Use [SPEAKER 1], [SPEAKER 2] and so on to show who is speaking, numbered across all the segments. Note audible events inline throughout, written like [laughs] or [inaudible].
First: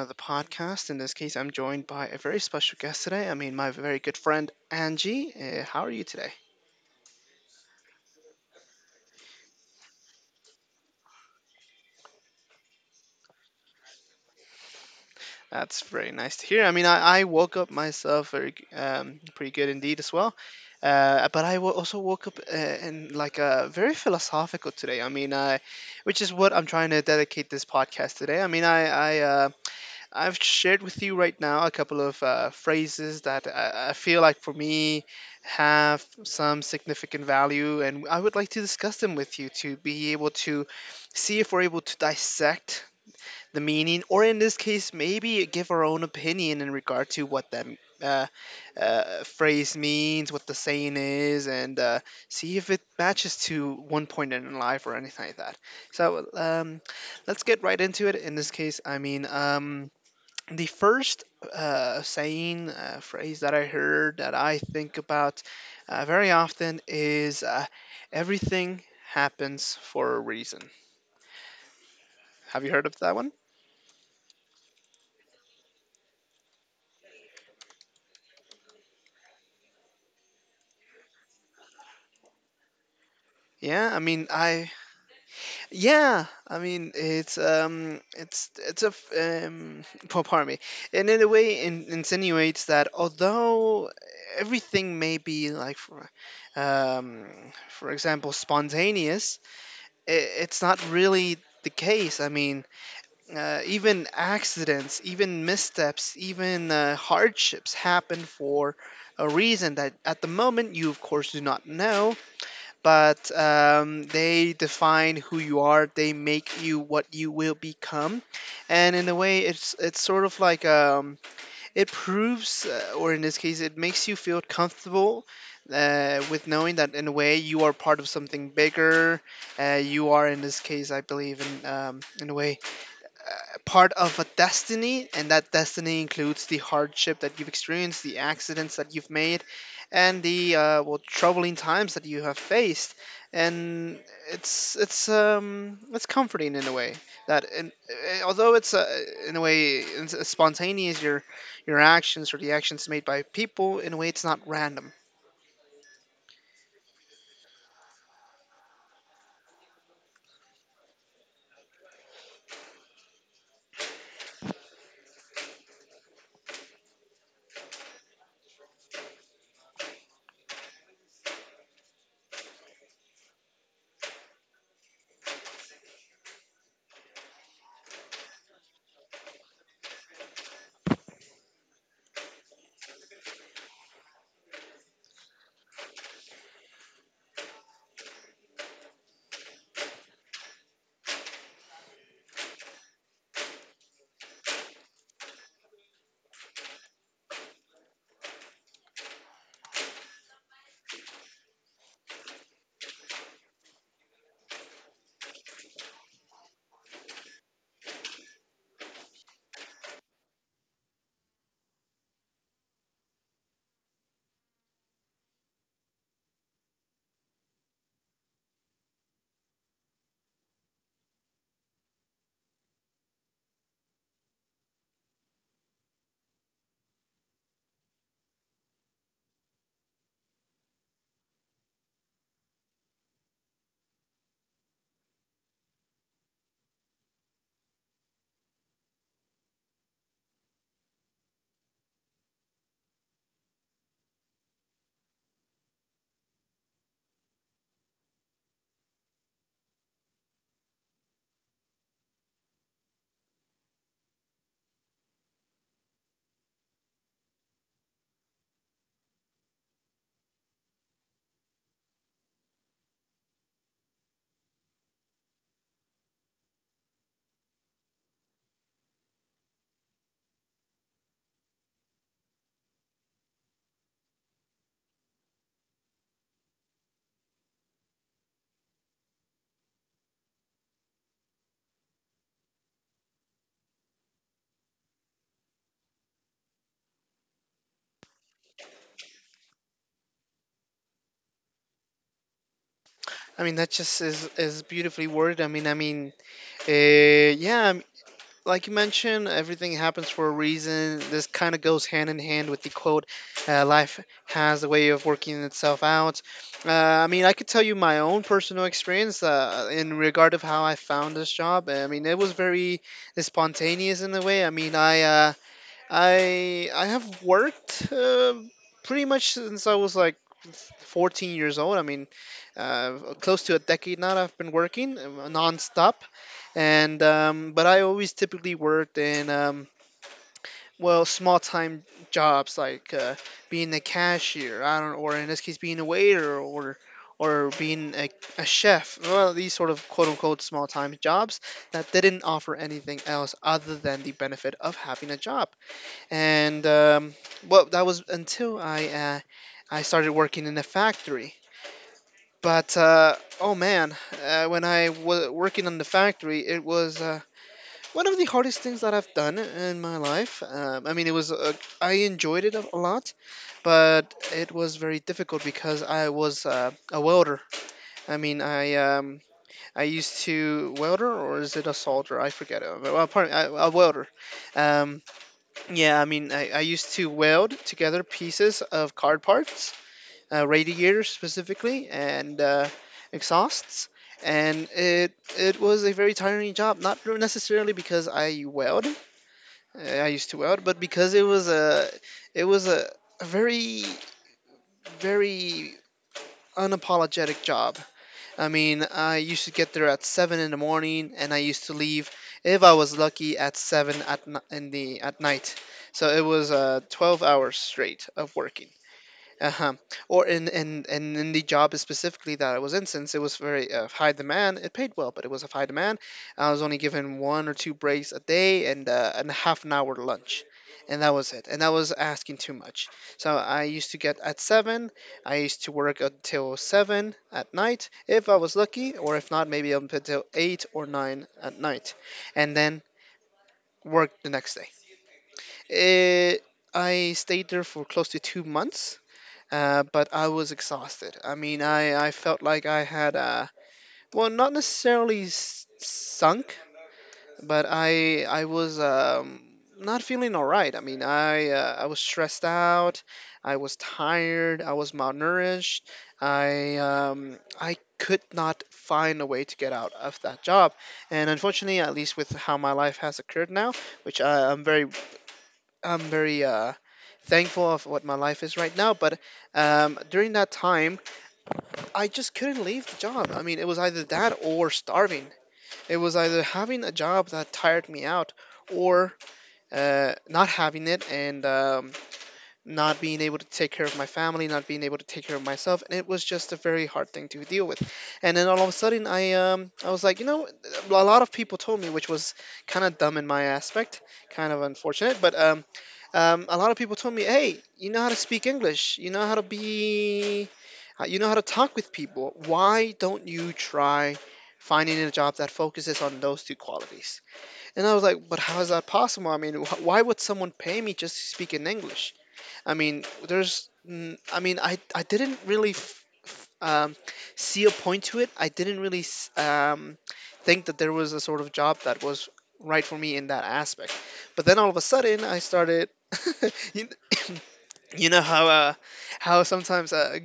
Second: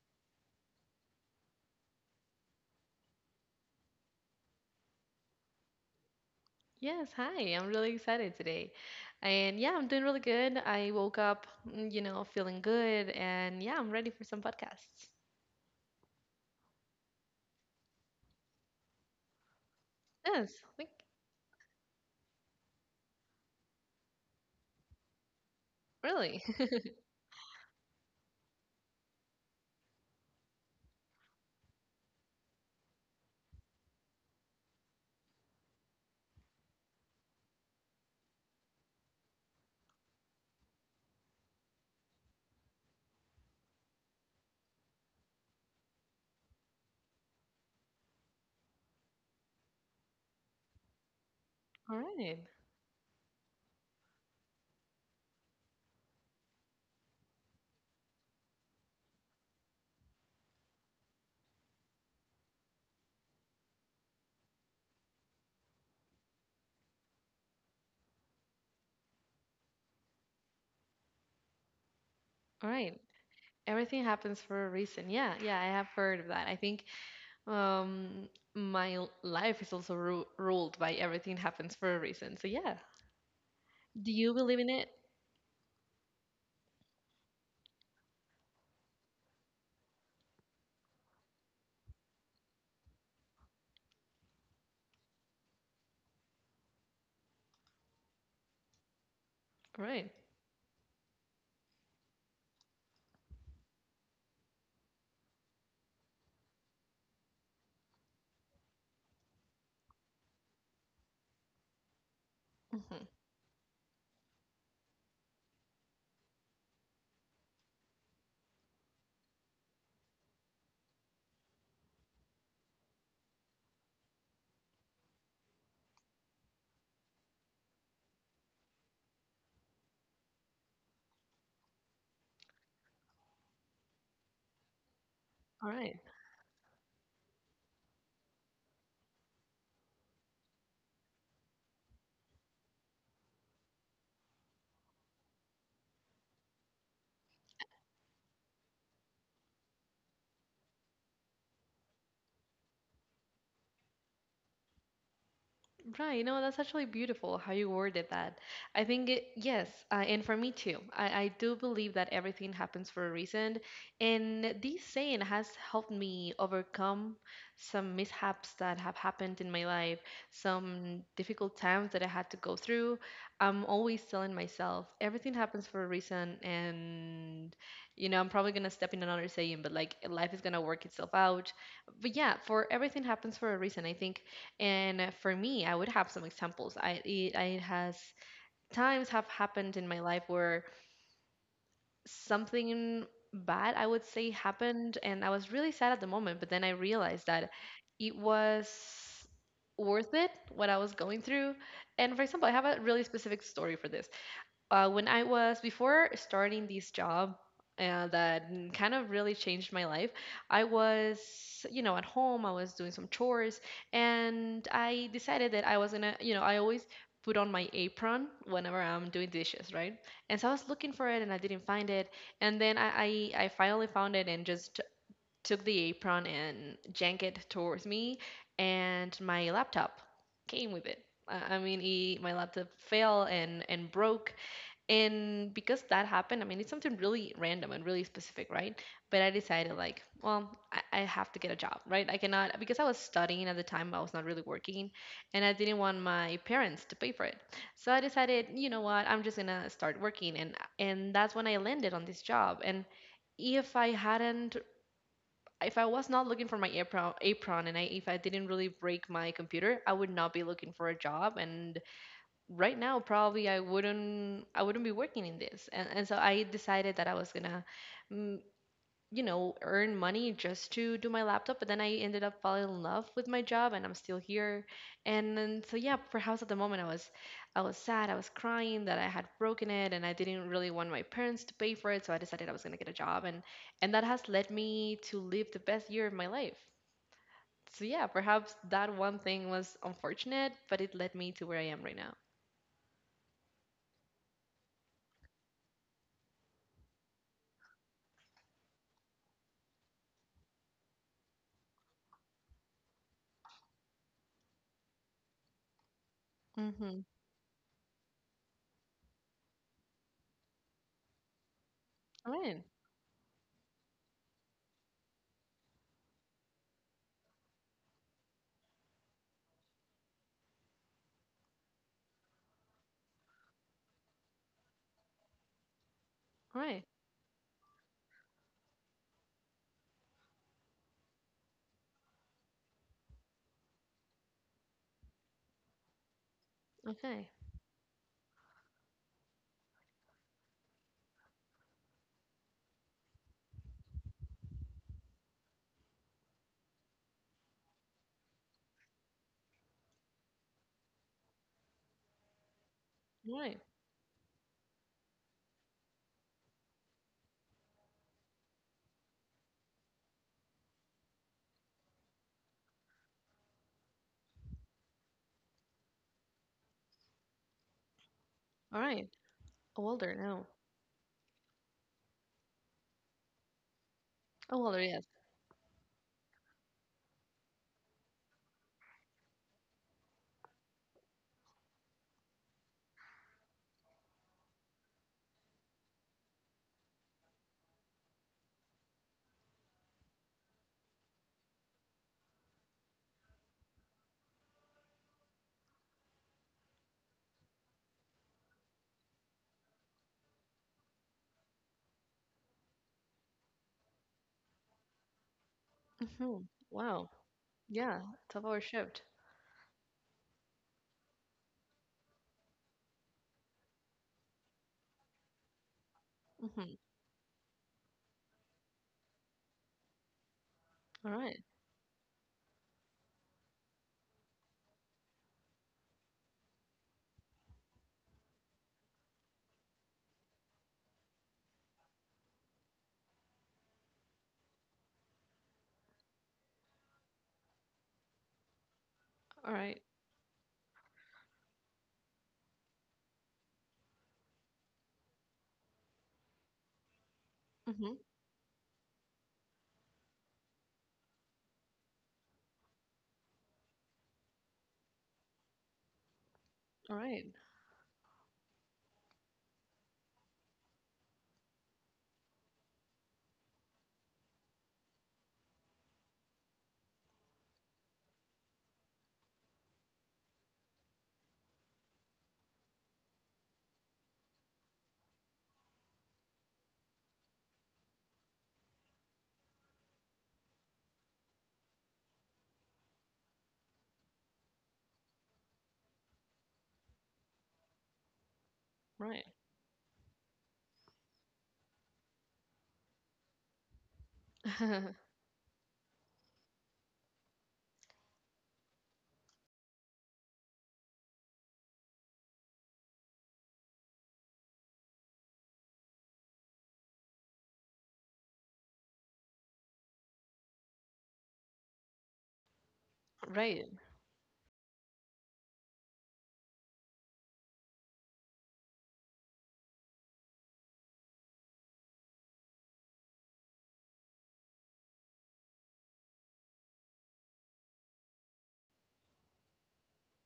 [SPEAKER 1] another podcast. In this case, I'm joined by a very special guest today. I mean, my very good friend Angie. How are you today?
[SPEAKER 2] Yes, hi. I'm really excited today. And yeah, I'm doing really good. I woke up, feeling good. And yeah, I'm ready for some podcasts.
[SPEAKER 1] That's very nice to hear. I mean, I woke up myself very pretty good indeed as well.
[SPEAKER 2] Yes, like
[SPEAKER 1] But I also woke up in like very philosophical today. I mean, which is
[SPEAKER 2] really.
[SPEAKER 1] what I'm trying to dedicate this podcast today. I mean, I've shared with you right now a couple of phrases that I feel like for me have some significant value, and I would like to discuss them with you to be able to see if we're able to dissect the meaning, or in this case, maybe give our own opinion in regard to what that uh, phrase means, what the saying is, and
[SPEAKER 2] [laughs] All right.
[SPEAKER 1] see if it matches to one point in life or anything like that. So, let's get right into it. In this case, I mean, the first saying phrase that I heard that I think about very often is everything happens for a reason. Have
[SPEAKER 2] All
[SPEAKER 1] you heard
[SPEAKER 2] right.
[SPEAKER 1] of that one?
[SPEAKER 2] Everything happens for a reason. Yeah, yeah, I have heard of that. I think um my life is also ru ruled by everything happens for a reason. So yeah.
[SPEAKER 1] Yeah, I
[SPEAKER 2] Do
[SPEAKER 1] mean,
[SPEAKER 2] you believe in
[SPEAKER 1] I
[SPEAKER 2] it?
[SPEAKER 1] yeah, I mean, it's it's a [laughs] well, pardon me, and in a way, insinuates that although everything may be like, um, for example, spontaneous.
[SPEAKER 2] All right.
[SPEAKER 1] I it's not really the case. I mean, even accidents, even missteps, even hardships happen for a reason that at the moment you, of course, do not know,
[SPEAKER 2] Mm-hmm.
[SPEAKER 1] but they define who you are, they make you what you will become. And in a way, it's sort of like it proves, or in this case, it makes you feel comfortable. With knowing that in a way you are part of something bigger, you are in this case, I believe, in a way uh, part of a destiny, and that
[SPEAKER 2] All right.
[SPEAKER 1] destiny includes the hardship that you've experienced, the accidents that you've made, and the well, troubling times that you have faced. And it's comforting in a way that although it's in a way it's spontaneous, your actions or the actions made by people in a way it's not random.
[SPEAKER 2] Right, no, that's actually beautiful how you worded that. I think it, yes, and for me too. I do believe that everything happens for a reason, and this saying has helped me overcome some mishaps that have happened in my life, some difficult times that I had to go through. I'm always telling myself everything happens for a reason, and I'm probably gonna step in another saying, but like life is gonna work itself out. But yeah, for everything happens for a reason. I think, and for me, I would have some examples. It has times have happened in my life where something bad, I would say, happened, and I was really sad at the moment. But then I realized that it was worth it what I was going through. And for example, I have a really specific story for this, when I was before starting this job, that kind of really changed my life. I was, at home, I was doing some chores, and I decided that I was gonna, I always put on my apron whenever I'm doing dishes, right? And so I was looking for it, and I didn't find it. And then I finally found it, and just took the apron and yanked it towards me, and my laptop came with it. I mean, my laptop fell and broke, and because that happened, I mean, it's something really random and really specific, right? But I decided, like, well, I have to get a job, right? I cannot, because I was studying at the time, I was not really working, and I didn't want my parents to pay for it. So I decided, you know what, I'm just gonna start working, and that's when I landed on this job. And if I hadn't, if I was not looking for my apron, and if I didn't really break my computer, I would not be looking for a job, and right now probably I wouldn't be working in this. And so I decided that I was gonna mm, earn money just to do my laptop, but then I ended up falling in love with my job, and I'm still here. And then, so yeah, for house at the moment, I was sad, I was crying that I had broken it, and I didn't really want my parents to pay for it, so I decided I was gonna get a job, and that has led me to live the best year of my life. So yeah, perhaps that one thing was unfortunate, but it led me to where I am right now.
[SPEAKER 1] I mean that just is beautifully worded. I mean, yeah, like you mentioned, everything happens for a reason. This kind of goes hand in hand with the quote, life has a way of working itself out. Uh,
[SPEAKER 2] Mm-hmm.
[SPEAKER 1] I mean, I could tell you my own personal experience in regard of how I found this job. I mean, it
[SPEAKER 2] All
[SPEAKER 1] was
[SPEAKER 2] right.
[SPEAKER 1] very spontaneous in a way. I mean, I have worked pretty much since I was like 14 years old. I mean, close to a decade now. I've been working nonstop,
[SPEAKER 2] Right.
[SPEAKER 1] and but I always typically worked in well, small time jobs like being a cashier. I don't, or in this case, being a waiter or
[SPEAKER 2] Okay.
[SPEAKER 1] or being a chef. Well, these sort of quote unquote small time jobs that didn't offer anything else other than the benefit of having a job and well, that was until I started working in a factory. But oh
[SPEAKER 2] Right.
[SPEAKER 1] man, when I was working on the factory, it was one of the hardest things that I've done in my life. I mean, it was I enjoyed it a lot, but it was very difficult because I was a welder. I mean,
[SPEAKER 2] All right.
[SPEAKER 1] I
[SPEAKER 2] Older
[SPEAKER 1] used
[SPEAKER 2] now.
[SPEAKER 1] to welder or is it a solder? I forget. Well, pardon, a welder.
[SPEAKER 2] Oh, older,
[SPEAKER 1] Um,
[SPEAKER 2] yes.
[SPEAKER 1] yeah, I mean, I used to weld together pieces of car parts, radiators specifically, and exhausts. And it was a very tiring job, not necessarily because I weld, I used to weld, but because it was a very very unapologetic job. I mean, I used to get there at 7 in the morning, and I used to leave, if I was lucky, at 7 at n- in the at night. So it
[SPEAKER 2] Hmm.
[SPEAKER 1] was
[SPEAKER 2] Wow.
[SPEAKER 1] 12 hours
[SPEAKER 2] Yeah.
[SPEAKER 1] straight of
[SPEAKER 2] 12-hour
[SPEAKER 1] working.
[SPEAKER 2] shift.
[SPEAKER 1] Uh-huh. Or in the job specifically that I was in, since it was very high demand. It paid well, but it was of high demand. I was
[SPEAKER 2] Hmm.
[SPEAKER 1] only given one or two breaks a day and a half an hour lunch, and
[SPEAKER 2] All
[SPEAKER 1] that was
[SPEAKER 2] right.
[SPEAKER 1] it, and that was asking too much. So I used to get at 7. I used to work until 7 at night, if I was lucky, or if not maybe up until 8 or 9 at night, and then work the next day. It, i stayed there for close to 2 months.
[SPEAKER 2] All right.
[SPEAKER 1] But I was exhausted. I mean, I felt like I had well, not necessarily sunk, but
[SPEAKER 2] Mm-hmm.
[SPEAKER 1] I was not feeling all right. I mean, I was stressed out, I was tired, I was malnourished. I
[SPEAKER 2] All right.
[SPEAKER 1] um, I could not find a way to get out of that job, and unfortunately, at least with how my life has occurred now, which I'm very thankful of what my life is right now, but during that time I just couldn't leave the job. I mean, it was either that or starving. It was either having a job that tired me out or not having it and not being able to take care of my family, not being able to take care of myself. And it was just a very hard thing to deal with. And then all of a sudden,
[SPEAKER 2] Right.
[SPEAKER 1] I was like, a lot of people told me, which was kind of dumb in my aspect, kind of
[SPEAKER 2] [laughs]
[SPEAKER 1] unfortunate, but. A lot of people told me, "Hey, you know how to speak English. You know how to be, you know how to talk with people. Why don't you try finding a job that focuses on those two qualities?" And I was like, "But how is that possible? I mean, why would someone pay me just to speak in English? I mean,
[SPEAKER 2] Right.
[SPEAKER 1] I mean, I didn't really um, see a point to it. I didn't really think that there was a sort of job that was right for me in that aspect. But then all of a sudden, I started. [laughs] you, [coughs] you know how sometimes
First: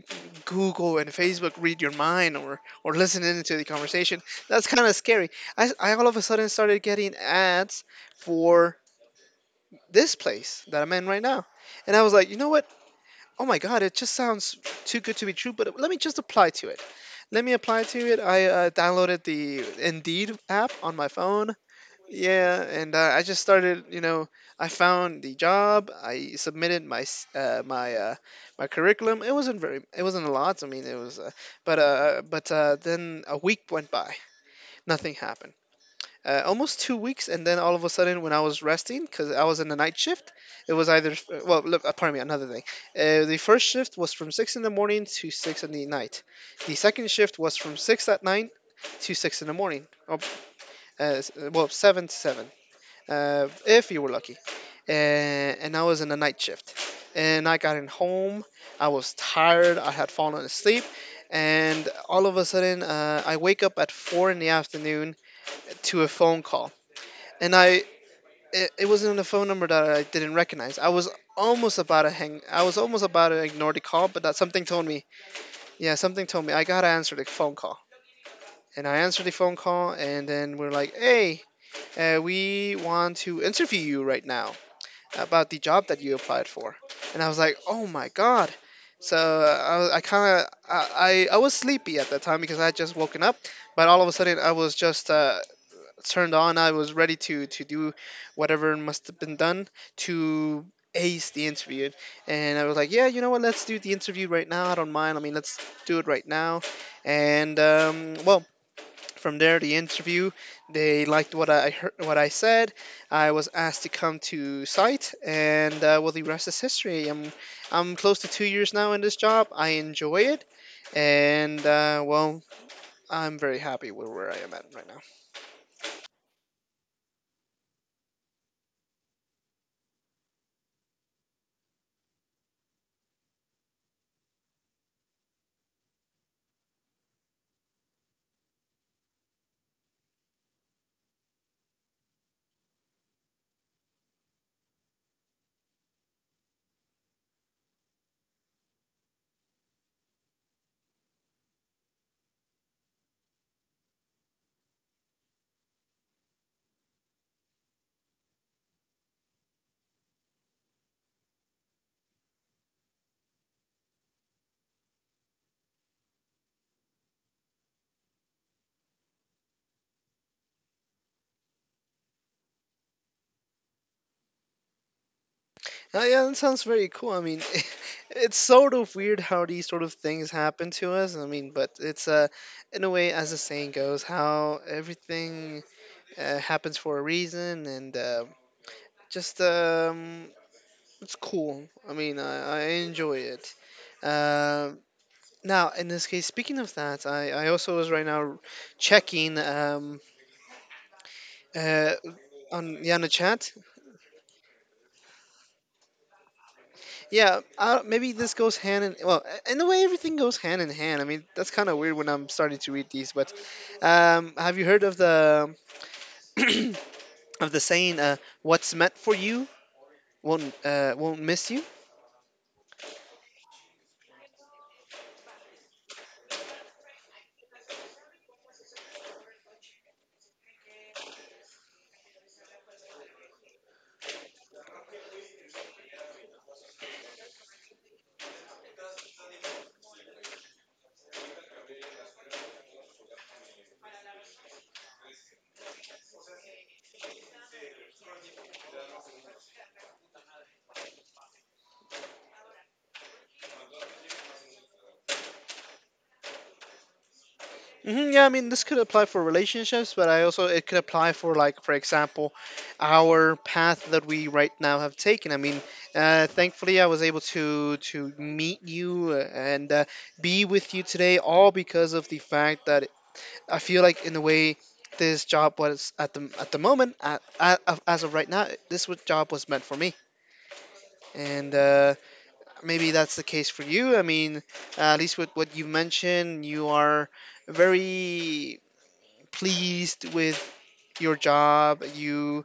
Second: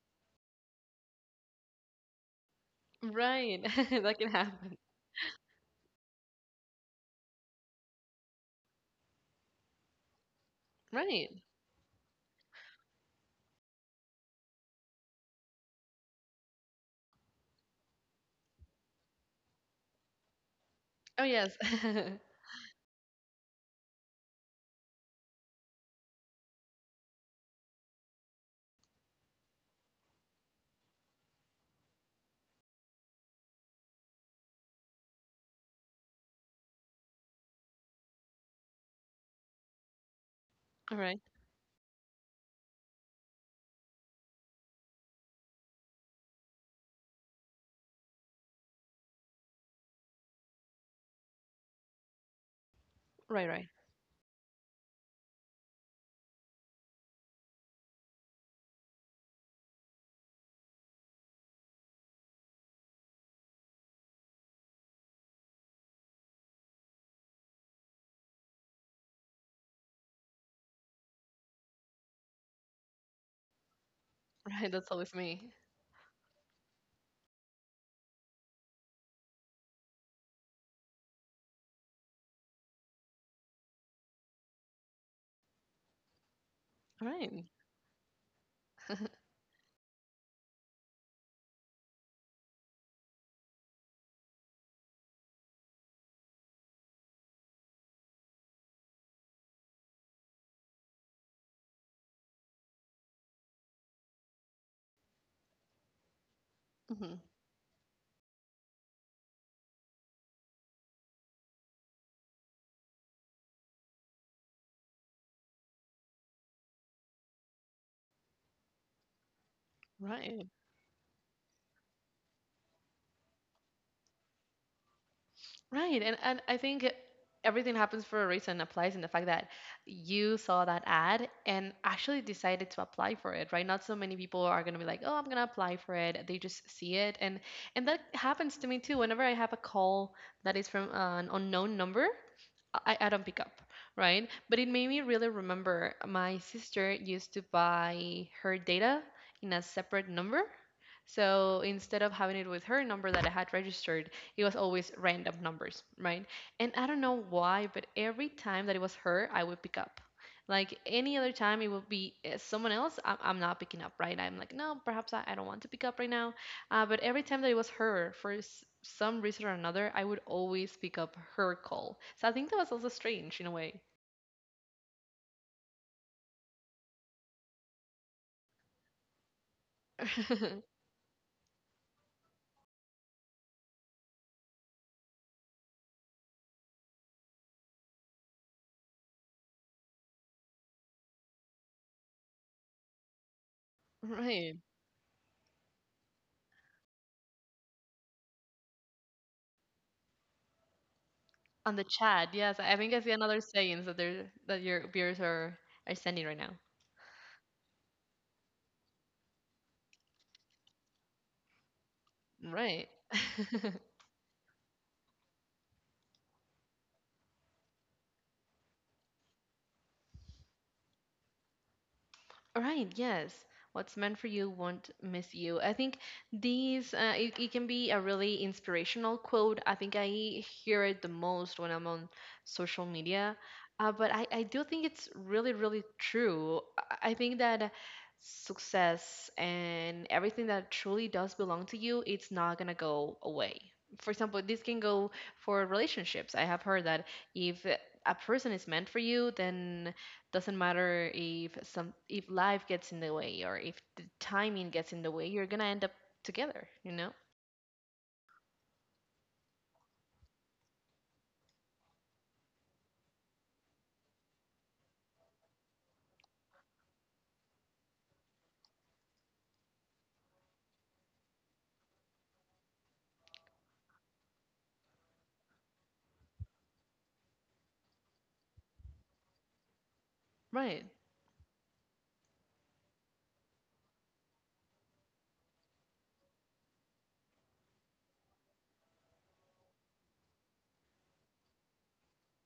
[SPEAKER 1] Google and Facebook read your mind or listen into
[SPEAKER 2] Right.
[SPEAKER 1] the
[SPEAKER 2] [laughs] That
[SPEAKER 1] conversation.
[SPEAKER 2] can
[SPEAKER 1] That's
[SPEAKER 2] happen.
[SPEAKER 1] kind of scary. I all of a sudden started getting ads for this place that I'm in right
[SPEAKER 2] Right.
[SPEAKER 1] now, and I was like, you know what? Oh my God, it just sounds too good to be true. But let me just apply to it. Let me apply to it. I downloaded the Indeed app on my
[SPEAKER 2] Oh, yes.
[SPEAKER 1] phone.
[SPEAKER 2] [laughs]
[SPEAKER 1] Yeah, and I just started. You know, I found the job. I submitted my s- my my curriculum. It wasn't very. It wasn't a lot. I mean, it was. But then a week went by. Nothing happened. Almost 2 weeks, and then all of a sudden, when I was resting, because I was in the night shift, it was
[SPEAKER 2] All
[SPEAKER 1] either
[SPEAKER 2] right.
[SPEAKER 1] well, look, pardon me, another thing. The first shift was from 6 in the morning to 6 in the night. The second shift was from 6 at night to 6 in the morning. Oh, well, 7 to 7,
[SPEAKER 2] Right, right.
[SPEAKER 1] if you were lucky. And I was in the night shift, and I got in home. I was tired. I had fallen asleep. And all of a sudden, I wake up at 4 in the afternoon to a phone call and it wasn't a phone number that I didn't recognize. I was almost about to hang. I was almost about to ignore the call, but that something
[SPEAKER 2] Right.
[SPEAKER 1] told
[SPEAKER 2] That's
[SPEAKER 1] me.
[SPEAKER 2] always me.
[SPEAKER 1] Yeah, something told me I gotta answer the phone call. And I answered the phone call, and then we're like, "Hey, we want to interview you right now about the job that you applied for."
[SPEAKER 2] All
[SPEAKER 1] And I was
[SPEAKER 2] right.
[SPEAKER 1] like, "Oh my God!" So, I kind of I was sleepy at that time because I had just woken up, but all of a sudden I was just turned on. I was ready to do whatever must have been done to ace the interview. And I was like, yeah, you know what? Let's do the interview right now. I don't mind. I mean, let's do it right now.
[SPEAKER 2] Mm-hmm.
[SPEAKER 1] And um, well, from there, the interview. They liked what I heard, what I said. I was asked to come to site, and well, the rest is history. I'm close to 2 years now in this job. I enjoy it,
[SPEAKER 2] Right.
[SPEAKER 1] and well, I'm very happy with where I am at right now.
[SPEAKER 2] Right. And I think everything happens for a reason applies in the fact that you saw that ad and actually decided to apply for it, right? Not so many people are going to be like, "Oh, I'm going to apply for it." They just see it, and that happens to me too. Whenever I have a call that is from an unknown number, I don't pick up, right? But it made me really remember my sister used to buy her data in a separate number. So instead of having it with her number that I had registered, it was always random numbers, right? And I don't know why, but every time that it was her, I would pick up. Like any other time, it would be someone else. I'm not picking up, right? I'm like, no, perhaps I don't want to pick up right now. But every time that it was her, for some reason or another, I would always pick up her call. So I think that was also strange in a way.
[SPEAKER 1] Oh, yeah, that sounds very cool. I mean, [laughs] it's sort of weird how these sort of things happen
[SPEAKER 2] [laughs]
[SPEAKER 1] to us. I mean, but it's in a way, as the saying goes, how everything happens for a reason, and just it's cool. I mean, I enjoy it.
[SPEAKER 2] Right.
[SPEAKER 1] Uh, Now, in this case, speaking of that, I also was right now checking
[SPEAKER 2] On the
[SPEAKER 1] uh,
[SPEAKER 2] chat, yes. I
[SPEAKER 1] on
[SPEAKER 2] think
[SPEAKER 1] yeah, on
[SPEAKER 2] I
[SPEAKER 1] the
[SPEAKER 2] see another
[SPEAKER 1] chat.
[SPEAKER 2] sayings that your viewers are sending right now.
[SPEAKER 1] Yeah, maybe this goes hand in well, in a way everything goes hand in hand. I mean, that's kind of weird when I'm starting to read
[SPEAKER 2] Right.
[SPEAKER 1] these, but
[SPEAKER 2] [laughs]
[SPEAKER 1] have you heard of the [clears throat] of the saying, "What's meant for you won't miss you"?
[SPEAKER 2] Right, yes. What's meant for you won't miss you. I think these, it can be a really inspirational quote. I think I hear it the most when I'm on social media. But I do think it's really, really true. I think that success and everything that truly does belong to you, it's not going to go away. For example, this can go for relationships. I have heard that if a person is meant for you, then doesn't matter if some if life gets in the way or if the timing gets in the way, you're gonna end up together.
[SPEAKER 1] Hmm, yeah, I mean, this could apply for relationships, but I also it could apply for like, for example, our path that we right now have taken. I mean, thankfully, I was able to meet you and be with you today, all because of the fact that I feel like in the way this job was at the moment, as of right now, job was meant for me,
[SPEAKER 2] Right.
[SPEAKER 1] and maybe that's the case for you. I mean, at least with what you mentioned, you are very pleased with your job.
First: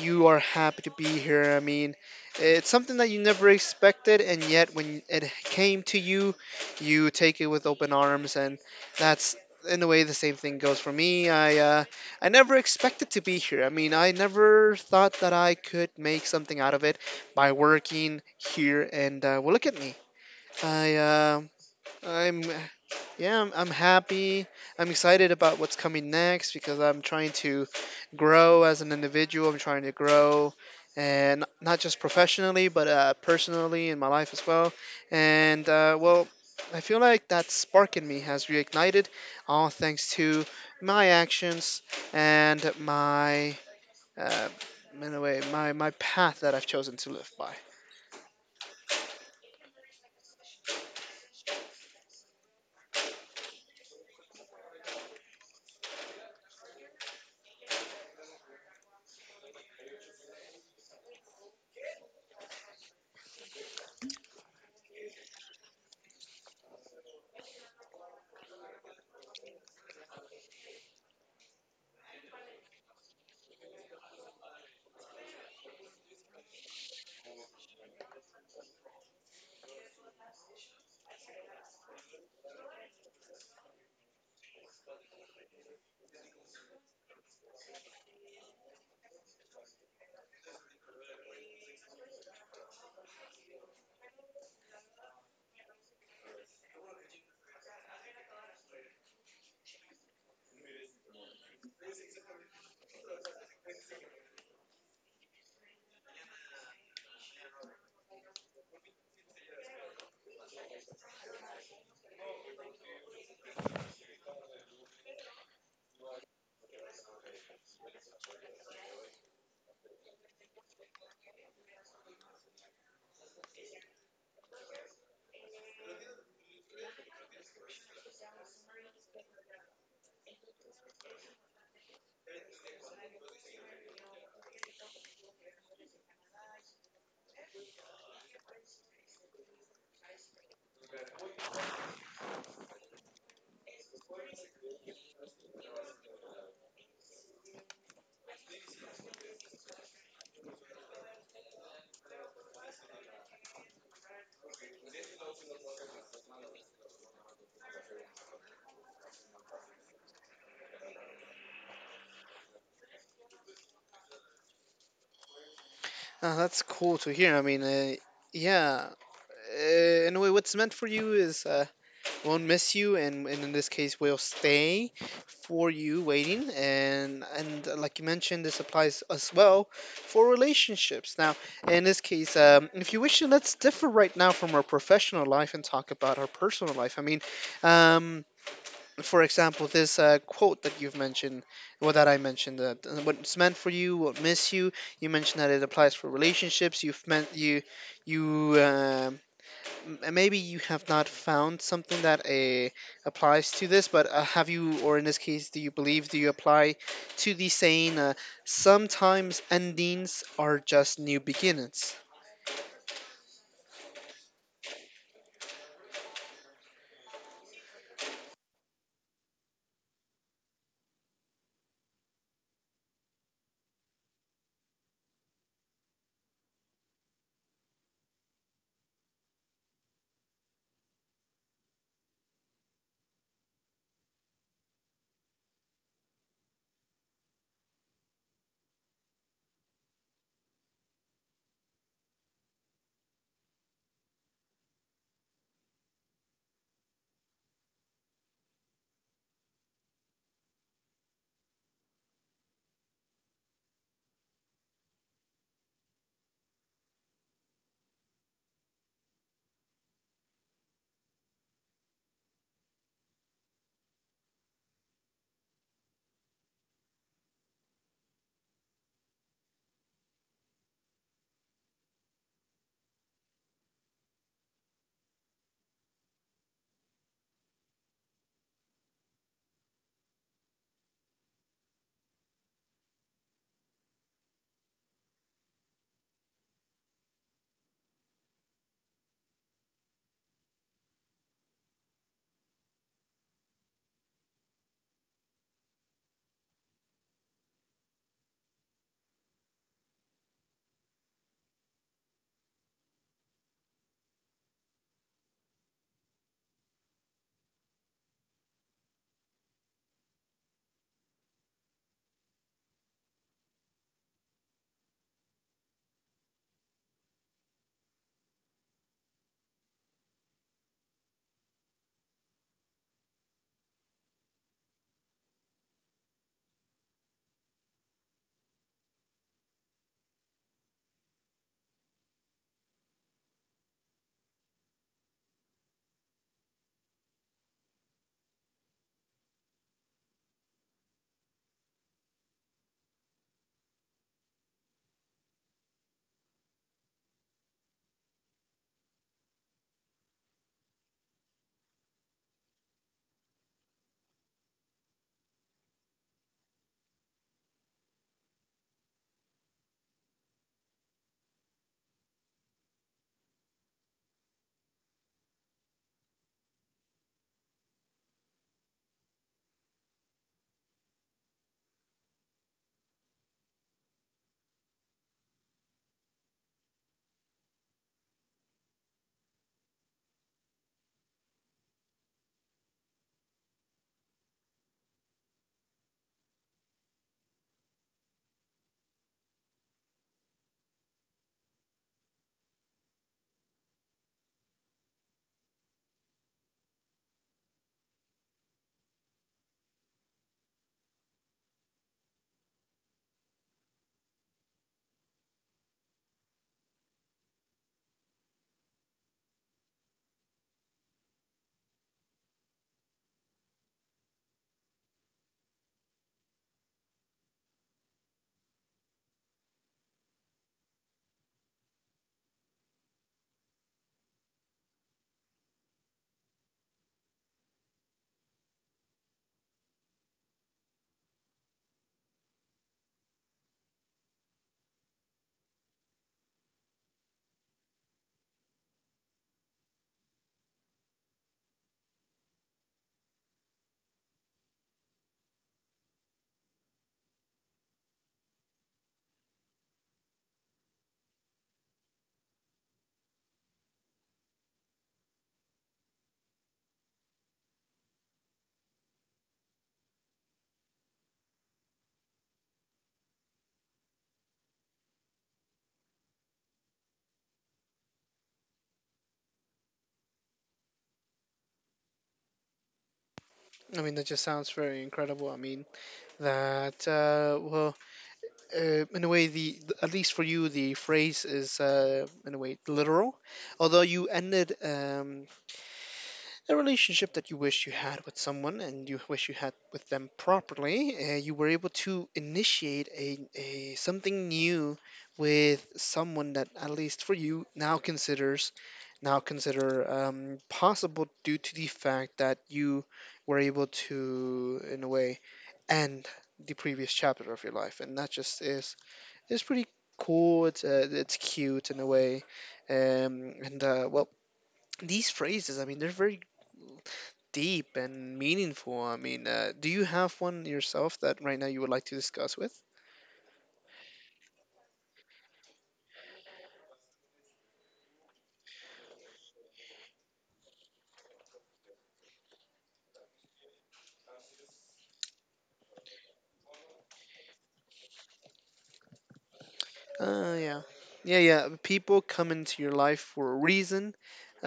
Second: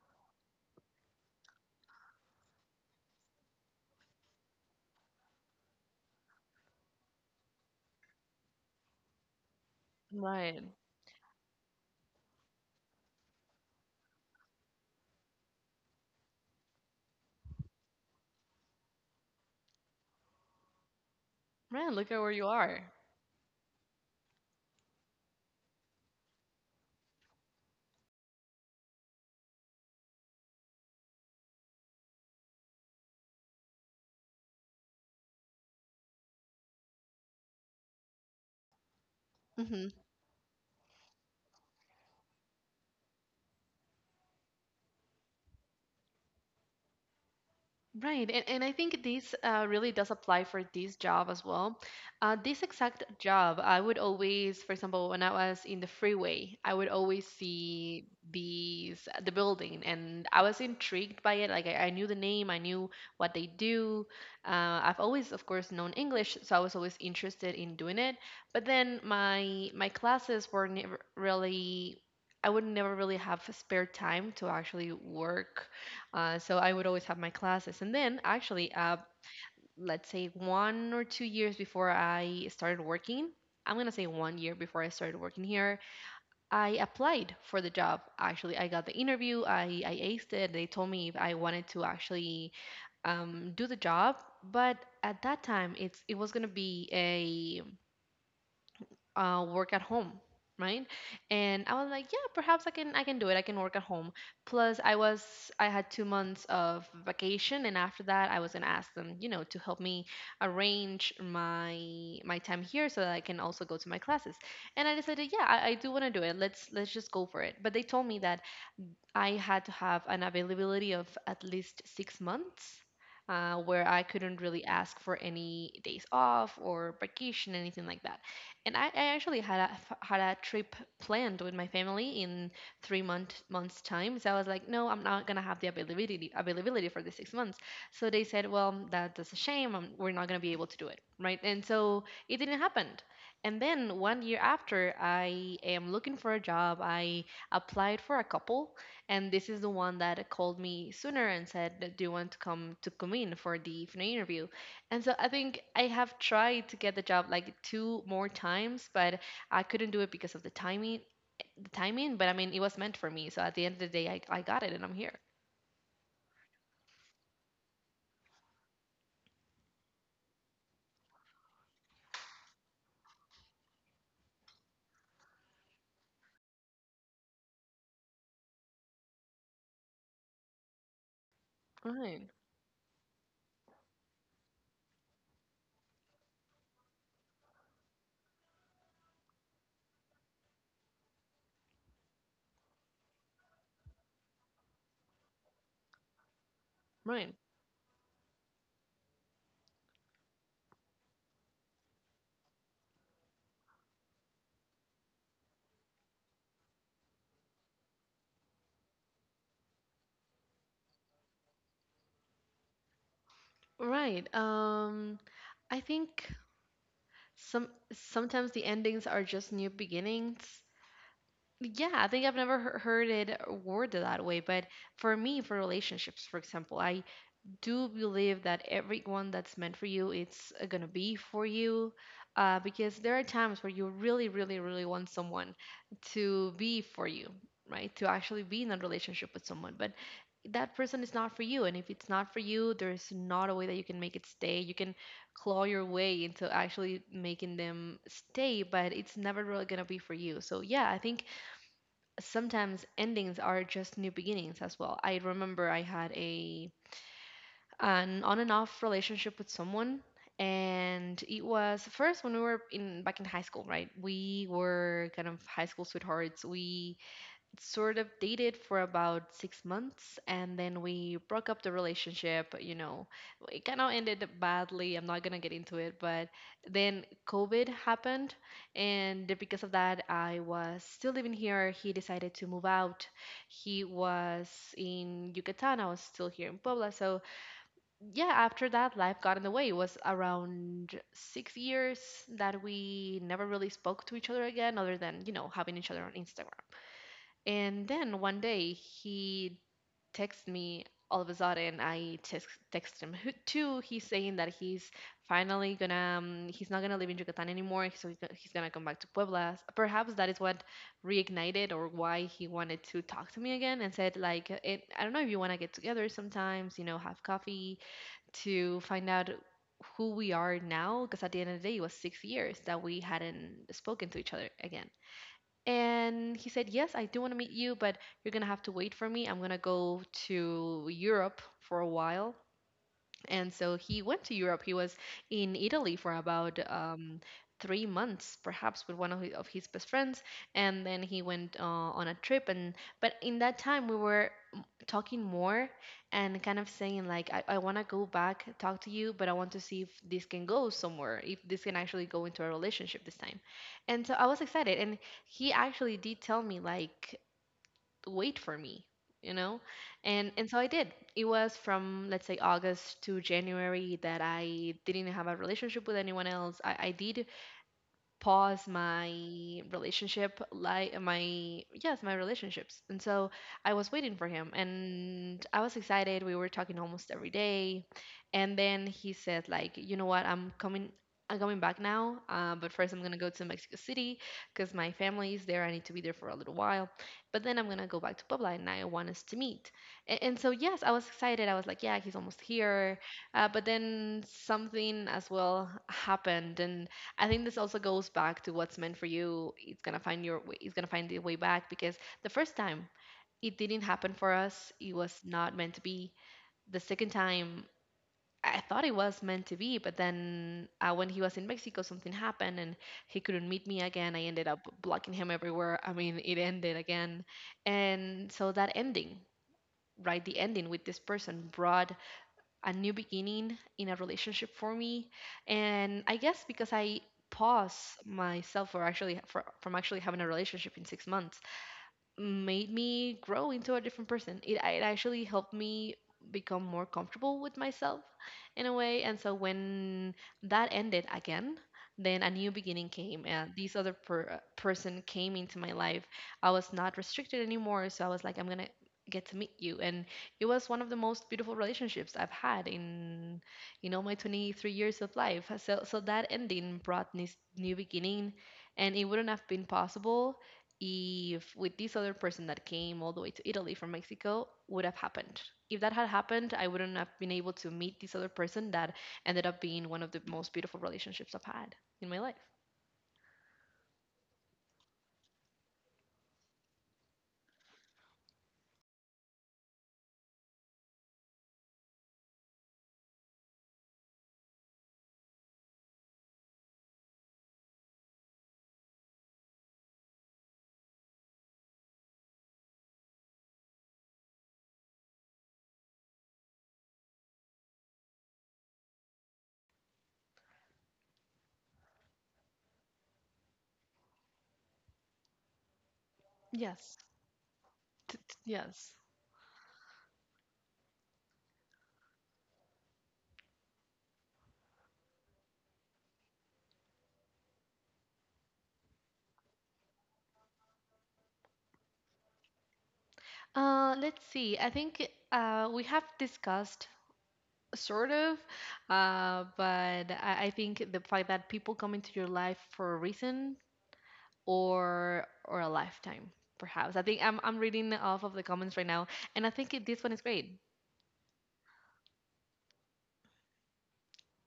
[SPEAKER 1] You are happy to be here. I mean, it's something that you never expected, and yet when it came to you, you take it with open arms, and that's in a way the same thing
[SPEAKER 2] Right.
[SPEAKER 1] goes for me. I never expected to be here. I mean, I never thought that I could make something out of it by working here, and well, look at me. I
[SPEAKER 2] Right. Look at where
[SPEAKER 1] I'm
[SPEAKER 2] you are.
[SPEAKER 1] Yeah, I'm happy. I'm excited about what's coming next because I'm trying to grow as an individual. I'm trying to grow, and not just professionally, but personally in my life as well. And well, I feel like that spark in me has reignited, all
[SPEAKER 2] Hmm.
[SPEAKER 1] thanks to my actions and uh, in a way, my path that I've chosen to live by.
[SPEAKER 2] Right, and I think this, really does apply for this job as well. This exact job, I would always, for example, when I was in the freeway, I would always see the building, and I was intrigued by it. Like, I knew the name, I knew what they do. I've always, of course, known English, so I was always interested in doing it. But then my classes were never really. I would never really have spare time to actually work, so I would always have my classes. And then, actually, let's say 1 or 2 years before I started working, I'm going to say 1 year before I started working here, I applied for the job. Actually, I got the interview, I aced it. They told me if I wanted to actually do the job. But at that time, it was going to be a, work at home, right? And I was like, yeah, perhaps I can do it, I can work at home. Plus I had 2 months of vacation, and after that I was going to ask them, to help me arrange my time here so that I can also go to my classes. And I decided, yeah, I do want to do it, let's just go for it. But they told me that I had to have an availability of at least 6 months, where I couldn't really ask for any days off or vacation, anything like that. And I actually had a trip planned with my family in three months' time. So I was like, no, I'm not going to have the availability for the 6 months. So they said, well, that's a shame. We're not going to be able to do it. Right. And so it didn't happen. And then 1 year after, I am looking for a job. I applied for a couple, and this is the one that called me sooner and said, do you want to come to Kumin for the final interview? And so I think I have tried to get the job like two more times, but I couldn't do it because of the timing, but I mean, it was meant for me. So at the end of the day, I got it, and I'm here.
[SPEAKER 1] That's cool to hear. I mean, yeah, uh, in a way, what's meant for you is. Won't miss you, and in this case, will stay for you waiting. And like you mentioned, this applies as well for relationships. Now, in this
[SPEAKER 2] Right.
[SPEAKER 1] case, if you wish, to, let's differ right now from our professional life and talk about our personal life. I mean, um, for example, this quote that you've mentioned, well, that I mentioned, that what's meant for you, won't miss you. You mentioned that it applies for relationships. You've meant
[SPEAKER 2] Right.
[SPEAKER 1] you you m- maybe you have not found something that applies to this, but have you, or in this case, do you believe, do you apply to the saying, sometimes endings are just new beginnings?
[SPEAKER 2] Right. I think some sometimes the endings are just new beginnings. Yeah, I think I've never heard it worded that way, but for me, for relationships, for example, I do believe that everyone that's meant for you it's gonna be for you because there are times where you really want someone to be for you, right, to actually be in a relationship with someone, but that person is not for you, and if it's not for you, there's not a way that you can make it stay. You can claw your way into actually making them stay, but it's never really going to be for you. So yeah, I think sometimes endings are just new beginnings as well. I remember I had a an on and off relationship with someone, and it was first when we were in back in high school. Right, we were kind of high school sweethearts. We sort of dated for about 6 months, and then we broke up the relationship. It kind of ended badly. I'm not gonna get into it, but then COVID happened, and because of that, I was still living here. He decided to move out. He was in Yucatan, I was still here in Puebla. So yeah, after that, life got in the way. It was around 6 years that we never really spoke to each other again, other than, you know, having each other on Instagram. And then one day he texts me all of a sudden. I text him too. He's saying that he's finally gonna, he's not gonna live in Yucatan anymore. So he's gonna come back to Puebla. Perhaps that is what reignited, or why he wanted to talk to me again, and said, like, I don't know if you wanna get together sometimes, you know, have coffee to find out who we are now, because at the end of the day, it was 6 years that we hadn't spoken to each other again. And he said, yes, I do want to meet you, but you're gonna have to wait for me. I'm gonna go to Europe for a while. And so he went to Europe. He was in Italy for about 3 months, perhaps, with of his best friends. And then he went on a trip. And But in that time, we were talking more, and kind of saying like, I want to go back, talk to you, but I want to see if this can go somewhere, if this can actually go into a relationship this time. And so I was excited. And he actually did tell me, like, wait for me, you know. And so I did. It was from, let's say, August to January that I didn't have a relationship with anyone else. I did pause my relationship, like my relationships. And so I was waiting for him, and I was excited. We were talking almost every day. And then he said, like, you know what, I'm coming back now, but first I'm gonna go to Mexico City because my family is there. I need to be there for a little while, but then I'm gonna go back to Puebla, and I want us to meet. And so yes, I was excited. I was like, yeah, he's almost here. But then something as well happened. And I think this also goes back to what's meant for you. It's gonna find your way. It's gonna find the way back. Because the first time it didn't happen for us. It was not meant to be. The second time I thought it was meant to be, but then when he was in Mexico, something happened and he couldn't meet me again. I ended up blocking him everywhere. I mean, it ended again, and so that ending, right? The ending with this person brought a new beginning in a relationship for me. And I guess because I pause myself from actually having a relationship in 6 months, made me grow into a different person. It actually helped me become more comfortable with myself, in a way. And so when that ended again, then a new beginning came, and this other person came into my life. I was not restricted anymore, so I was like, I'm gonna get to meet you. And it was one of the most beautiful relationships I've had in, you know, my 23 years of life. So, so that ending brought this new beginning, and it wouldn't have been possible if with this other person that came all the way to Italy from Mexico would have happened. If that had happened, I wouldn't have been able to meet this other person that ended up being one of the most beautiful relationships I've had in my life.
[SPEAKER 1] I mean, that just sounds very incredible. I mean, that, well, in a way, at least for you, the phrase is, in a way, literal. Although you ended a relationship that you wish you had with someone and you wish you had with them properly, you were able to initiate a something new with someone that at least for you now consider possible due to the fact that you were able to in a way end the previous
[SPEAKER 2] Yes.
[SPEAKER 1] chapter of your life, and that just
[SPEAKER 2] Yes.
[SPEAKER 1] is pretty cool. It's it's cute in a way. And Well, these phrases, I mean, they're very deep and meaningful. I mean, do you have one yourself that right now you would like to discuss with?
[SPEAKER 2] Let's see. I think we have discussed sort of, but I think the fact that people come into your life for a reason or a lifetime, perhaps. I think I'm reading off of the comments right now, and I think this one is great.
[SPEAKER 1] Yeah. Yeah. People come into your life for a reason,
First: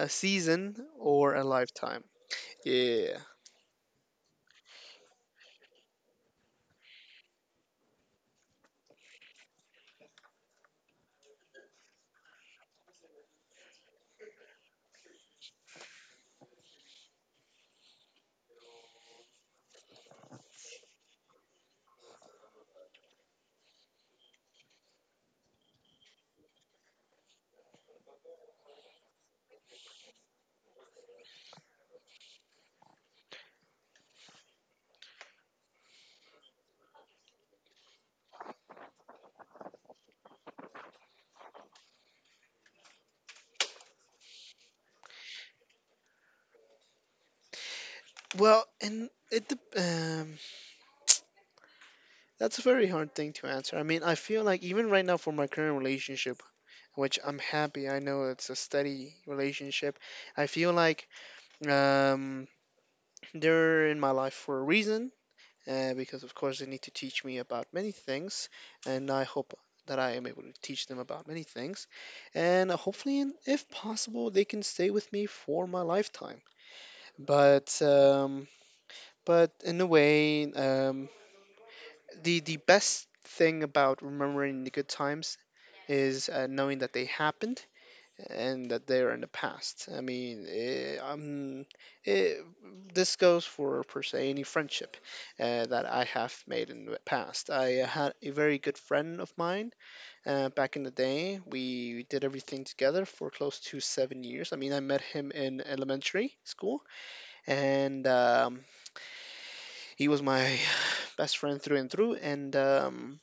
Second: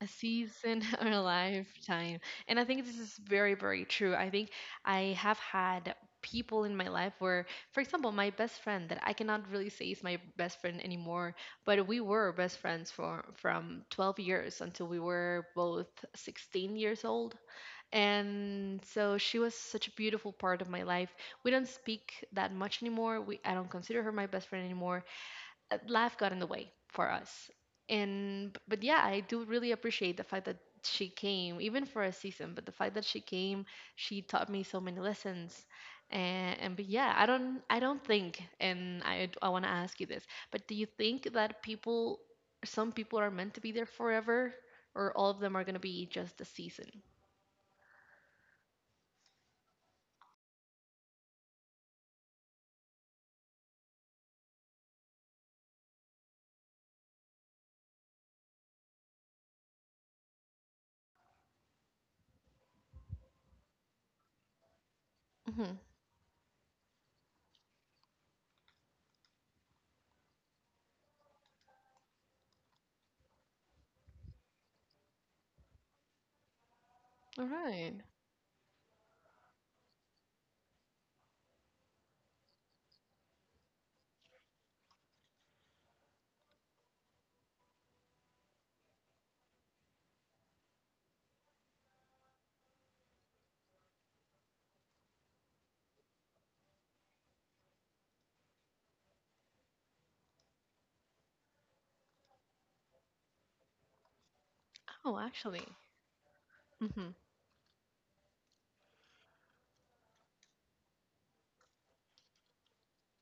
[SPEAKER 2] A
[SPEAKER 1] season,
[SPEAKER 2] season [laughs] or a
[SPEAKER 1] or a lifetime.
[SPEAKER 2] lifetime. And I think this is
[SPEAKER 1] Yeah.
[SPEAKER 2] very, very true. I think I have had people in my life where, for example, my best friend that I cannot really say is my best friend anymore, but we were best friends for from 12 years until we were both 16 years old. And so she was such a beautiful part of my life. We don't speak that much anymore. We I don't consider her my best friend anymore. Life got in the way for us. And But yeah, I do really appreciate the fact that she came, even for a season. But the fact that she came, she taught me so many lessons. And But yeah, I don't think, and I want to ask you this, but do you think that people, some people are meant to be there forever, or all of them are gonna be just a season?
[SPEAKER 1] Well, and that's a very hard thing to answer. I mean, I feel like even right now for my current relationship, which I'm happy, I know it's a steady relationship. I feel like um, they're in my life for a reason
[SPEAKER 2] Mm-hmm.
[SPEAKER 1] because, of course, they need to teach me about many things, and I hope that I am able to teach them about many things. And hopefully, if possible, they can stay with me for my lifetime.
[SPEAKER 2] All
[SPEAKER 1] But
[SPEAKER 2] right.
[SPEAKER 1] um, but in a way, the best thing about remembering the good times is knowing that they happened and that they're in the past. I mean, it, this goes for per se any friendship that I have made in the past. I had a very good friend of mine back in the day. We did everything together for close to 7 years. I mean, I met
[SPEAKER 2] Oh,
[SPEAKER 1] him in
[SPEAKER 2] actually.
[SPEAKER 1] elementary school,
[SPEAKER 2] Mm-hmm.
[SPEAKER 1] and he was my [sighs] best friend through and through. And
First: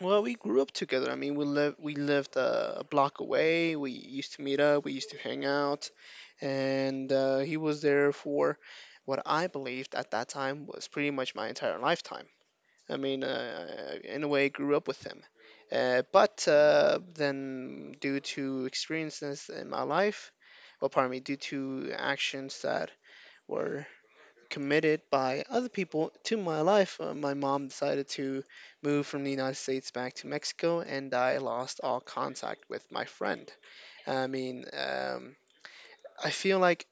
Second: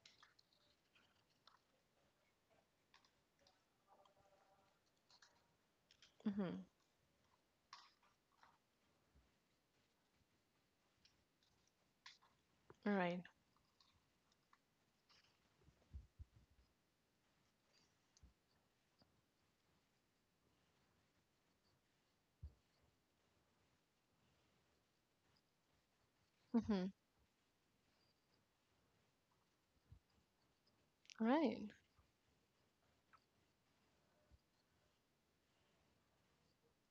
[SPEAKER 1] well, we grew up together. I mean, we lived a block away. We used to meet up. We used to hang out,
[SPEAKER 2] Mm-hmm.
[SPEAKER 1] and he was there for what I believed at that time was pretty much my entire lifetime.
[SPEAKER 2] All
[SPEAKER 1] I
[SPEAKER 2] right.
[SPEAKER 1] mean, in a way, I grew up with him. But Then, due to experiences in my life, well, pardon me, due to actions that were committed by other people to my
[SPEAKER 2] Mm-hmm.
[SPEAKER 1] life, my mom decided to move from the United States back to Mexico, and
[SPEAKER 2] All
[SPEAKER 1] I
[SPEAKER 2] right.
[SPEAKER 1] lost all contact with my friend. I mean, I feel like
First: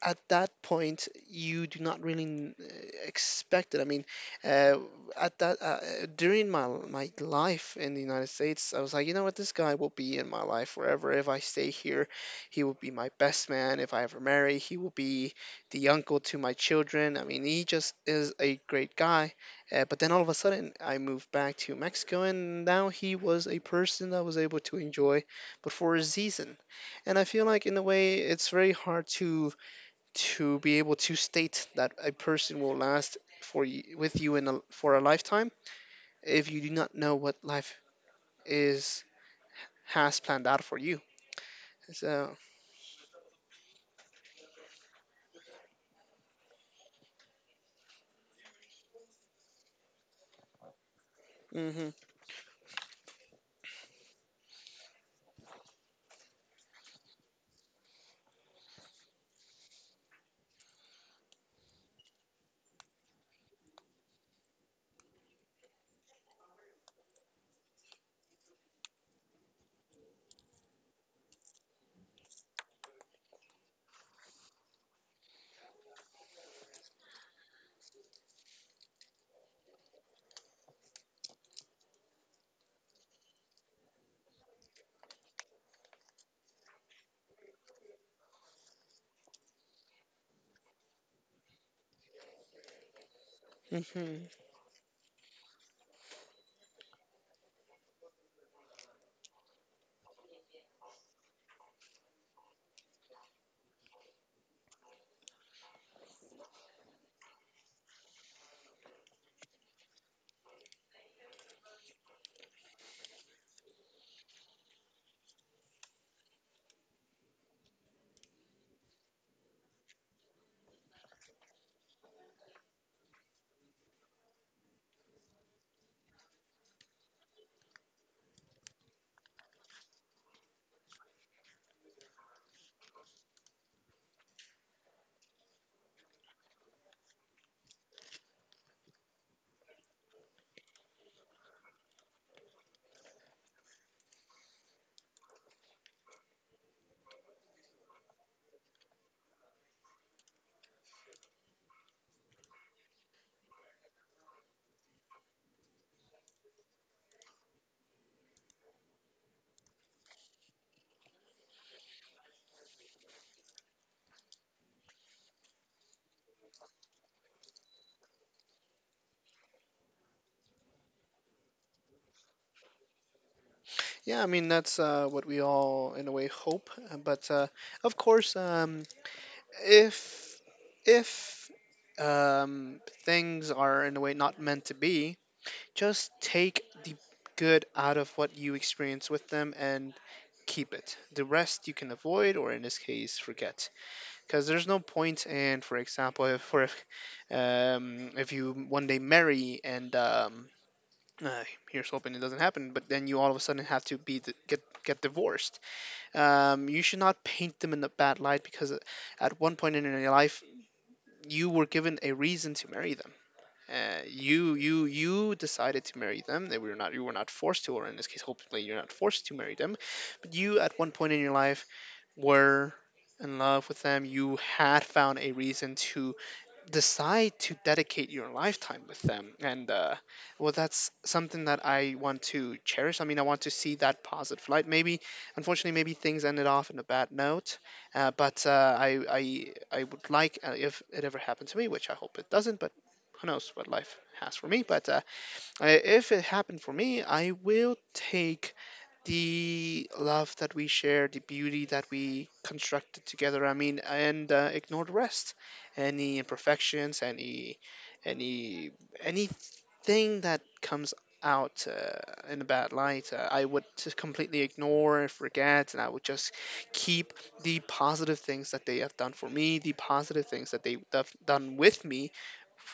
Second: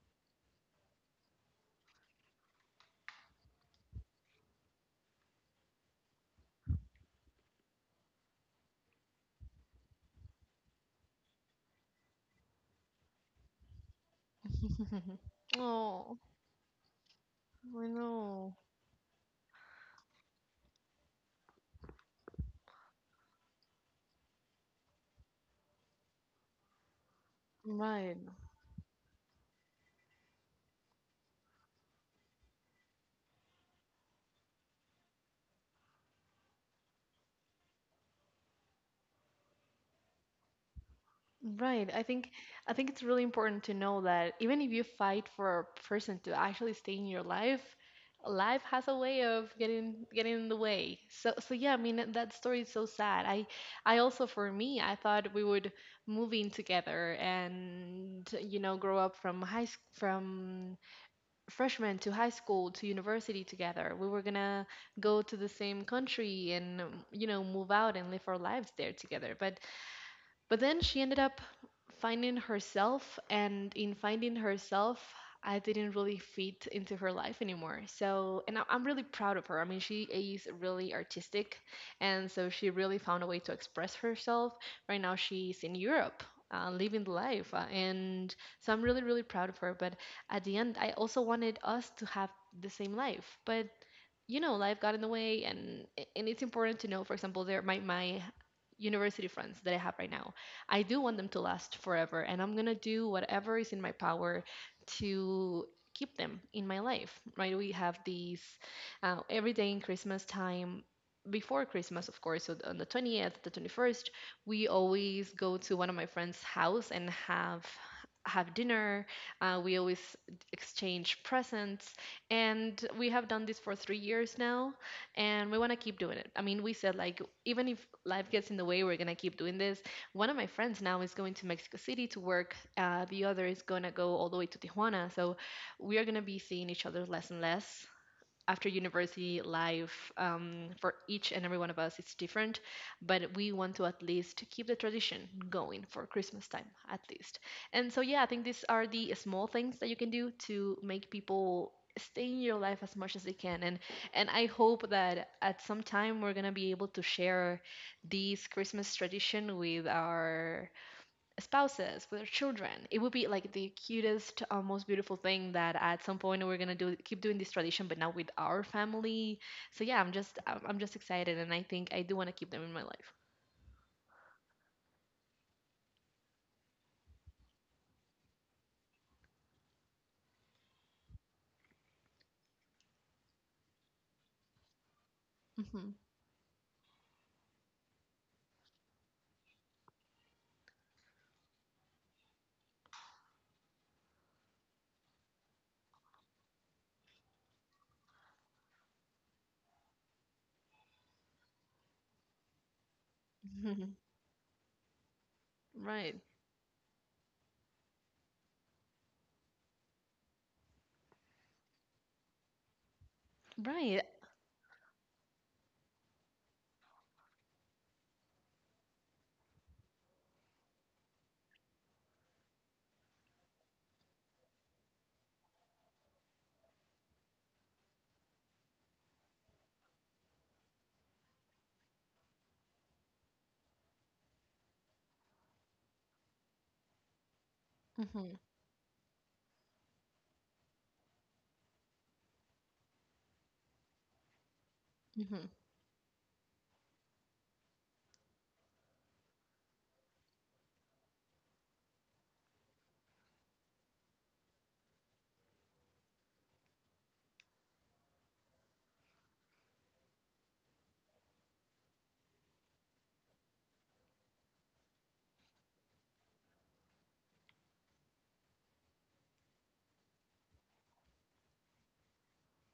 [SPEAKER 1] at that point you do not really expect it. I mean, uh, at that during my life in the United States, I was like, you know what, this guy will be in my life forever. If I stay here, he will be my best man. If I ever marry, he will be
[SPEAKER 2] [laughs]
[SPEAKER 1] the
[SPEAKER 2] Oh,
[SPEAKER 1] uncle to my children. I mean, he
[SPEAKER 2] I
[SPEAKER 1] just is
[SPEAKER 2] know.
[SPEAKER 1] a great guy. But then all of a sudden, I moved back to Mexico, and now he was a person I was able to enjoy, but for a season. And I feel like in a way,
[SPEAKER 2] Right,
[SPEAKER 1] it's very hard to be able to state that a person will last for you, with you in for a lifetime if you do not know what life is has planned out for you.
[SPEAKER 2] right.
[SPEAKER 1] So,
[SPEAKER 2] I think it's really important to know that even if you fight for a person to actually stay in your life, life has a way of getting in the way. So so yeah, I
[SPEAKER 1] hmm.
[SPEAKER 2] mean that that story is so sad. I also, for me, I thought we would move in together, and, you know, grow up from from freshman to high school to university together. We were gonna go to the same country and, you know, move out and live our lives there together. But then she ended up finding herself, and in finding herself, I didn't really fit into her life anymore. So, and I'm really proud of her. I mean, she is really artistic, and so she really found a way to express herself. Right now, she's in Europe. Living the life, and so I'm really proud of her, but at the end I also wanted us to have the same life. But you
[SPEAKER 1] Hmm,
[SPEAKER 2] know, life got in the way. And it's important to know, for example, there my university friends that I have right now, I do want them to last forever, and I'm gonna do whatever is in my power to keep them in my life, right? We have these, every day in Christmas time, before Christmas, of course, so on the 20th, the 21st, we always go to one of my friends' house and have dinner. We always exchange presents, and we have done this for 3 years now, and we want to keep doing it. I mean, we said, like, even if life gets in the way, we're going to keep doing this. One of my friends now is going to Mexico City to work, the other is going to go all the way to Tijuana. So we are going to be seeing each other less and less after university life. Um, for each and every one of us, it's different, but we want to at least keep the tradition going for Christmas time, at least. And so yeah, I think these are the small things that you can do to make people stay in your life as much as they can. And I hope that at some time we're going to be able to share this Christmas tradition with our spouses, with our children. It would be like the cutest, most beautiful thing that at some point we're gonna do keep doing this tradition, but now with our family. So yeah, I'm just I'm just excited, and I think I do want to keep them in my life.
[SPEAKER 1] yeah, I mean that's what we all in a way hope. But of course, if if things are in a way not meant to be, just take the good out of what you experience with them and keep it. The rest you can avoid, or in this case, forget, because there's no point. And for example, if for if, if you one day marry and uh, here's hoping it doesn't happen, but then you all of a sudden have
[SPEAKER 2] Hmm.
[SPEAKER 1] to be d get divorced.
[SPEAKER 2] [laughs] Right,
[SPEAKER 1] You should not paint them in a bad light because at one point in your life you were given a reason to marry them. Uh,
[SPEAKER 2] right.
[SPEAKER 1] you you you decided to marry them. They were not You were not forced to, or in this case, hopefully you're not forced to marry them. But you at one point in your life were in love with them, you had found a reason to decide to dedicate your lifetime with them. And well, that's something that I want to cherish. I mean, I want to see that positive light. Maybe, unfortunately, maybe things ended off in a bad note, uh,
[SPEAKER 2] Hmm.
[SPEAKER 1] but uh, I, I, I would like, if it ever happened to me, which I hope it doesn't, but who knows what life has for me. But
[SPEAKER 2] Hmm.
[SPEAKER 1] if it happened for me, I will take the love that we share, the beauty that we constructed together. I mean, and ignore the rest, any imperfections, any, anything that comes out in a bad light, I would just completely ignore and forget, and I would just keep the positive things that they have done for me, the positive things that they've done with me,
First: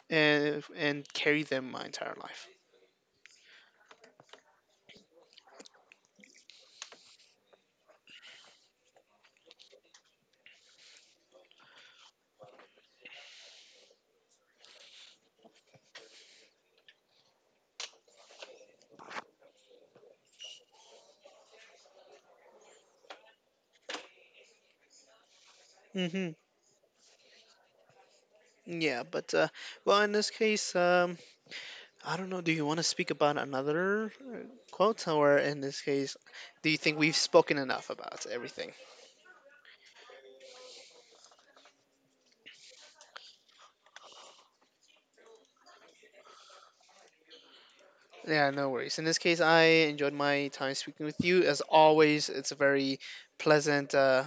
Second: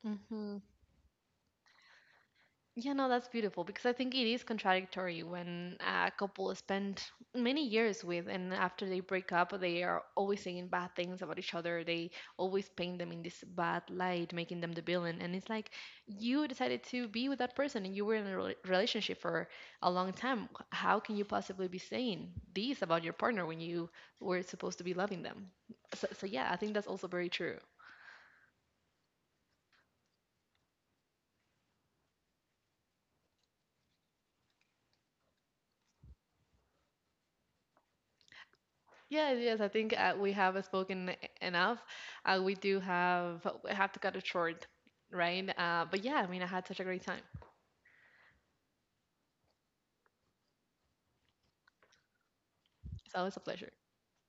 [SPEAKER 2] Hmm.
[SPEAKER 1] and carry them my entire life.
[SPEAKER 2] Yeah, no, that's beautiful, because I think it is contradictory when a couple spend many years with, and after they break up, they are always saying bad things about each other. They always paint them in this bad light, making them the villain. And it's like, you decided to be with that person and you were in a relationship for a long time. How can you possibly be saying this about your partner when you were supposed to be loving them? So, so
[SPEAKER 1] Hmm.
[SPEAKER 2] yeah, I think that's also very true.
[SPEAKER 1] Yeah, but well, in this case, I don't know. Do you want to speak about another uh, quote, or in this case, do you think we've spoken enough about everything?
[SPEAKER 2] Yes, yes, I think we have spoken enough. We do have we have to cut it short, right? But yeah, I mean, I had such a great time.
[SPEAKER 1] Yeah, no worries. In this case, I enjoyed my time speaking with you. As always, it's
[SPEAKER 2] It's always a pleasure.
[SPEAKER 1] pleasant, uh,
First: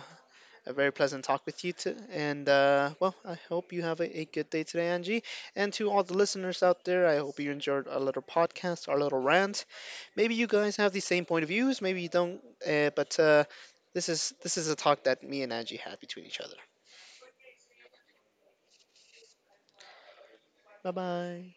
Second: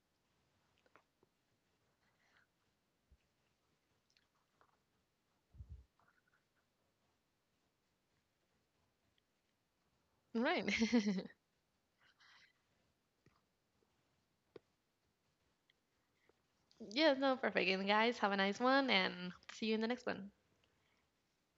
[SPEAKER 1] a very pleasant talk with you. To, and Well, I hope you have a good day today, Angie. And to all the listeners out there, I hope you enjoyed our little podcast, our little rant. Maybe you
[SPEAKER 2] Right.
[SPEAKER 1] guys have the same
[SPEAKER 2] [laughs]
[SPEAKER 1] point of views. Maybe you don't. But This is a talk that me and Angie had between each other.
[SPEAKER 2] Yes, no, perfect. And guys, have a nice one, and hope to see you in the next one.
[SPEAKER 1] Bye bye.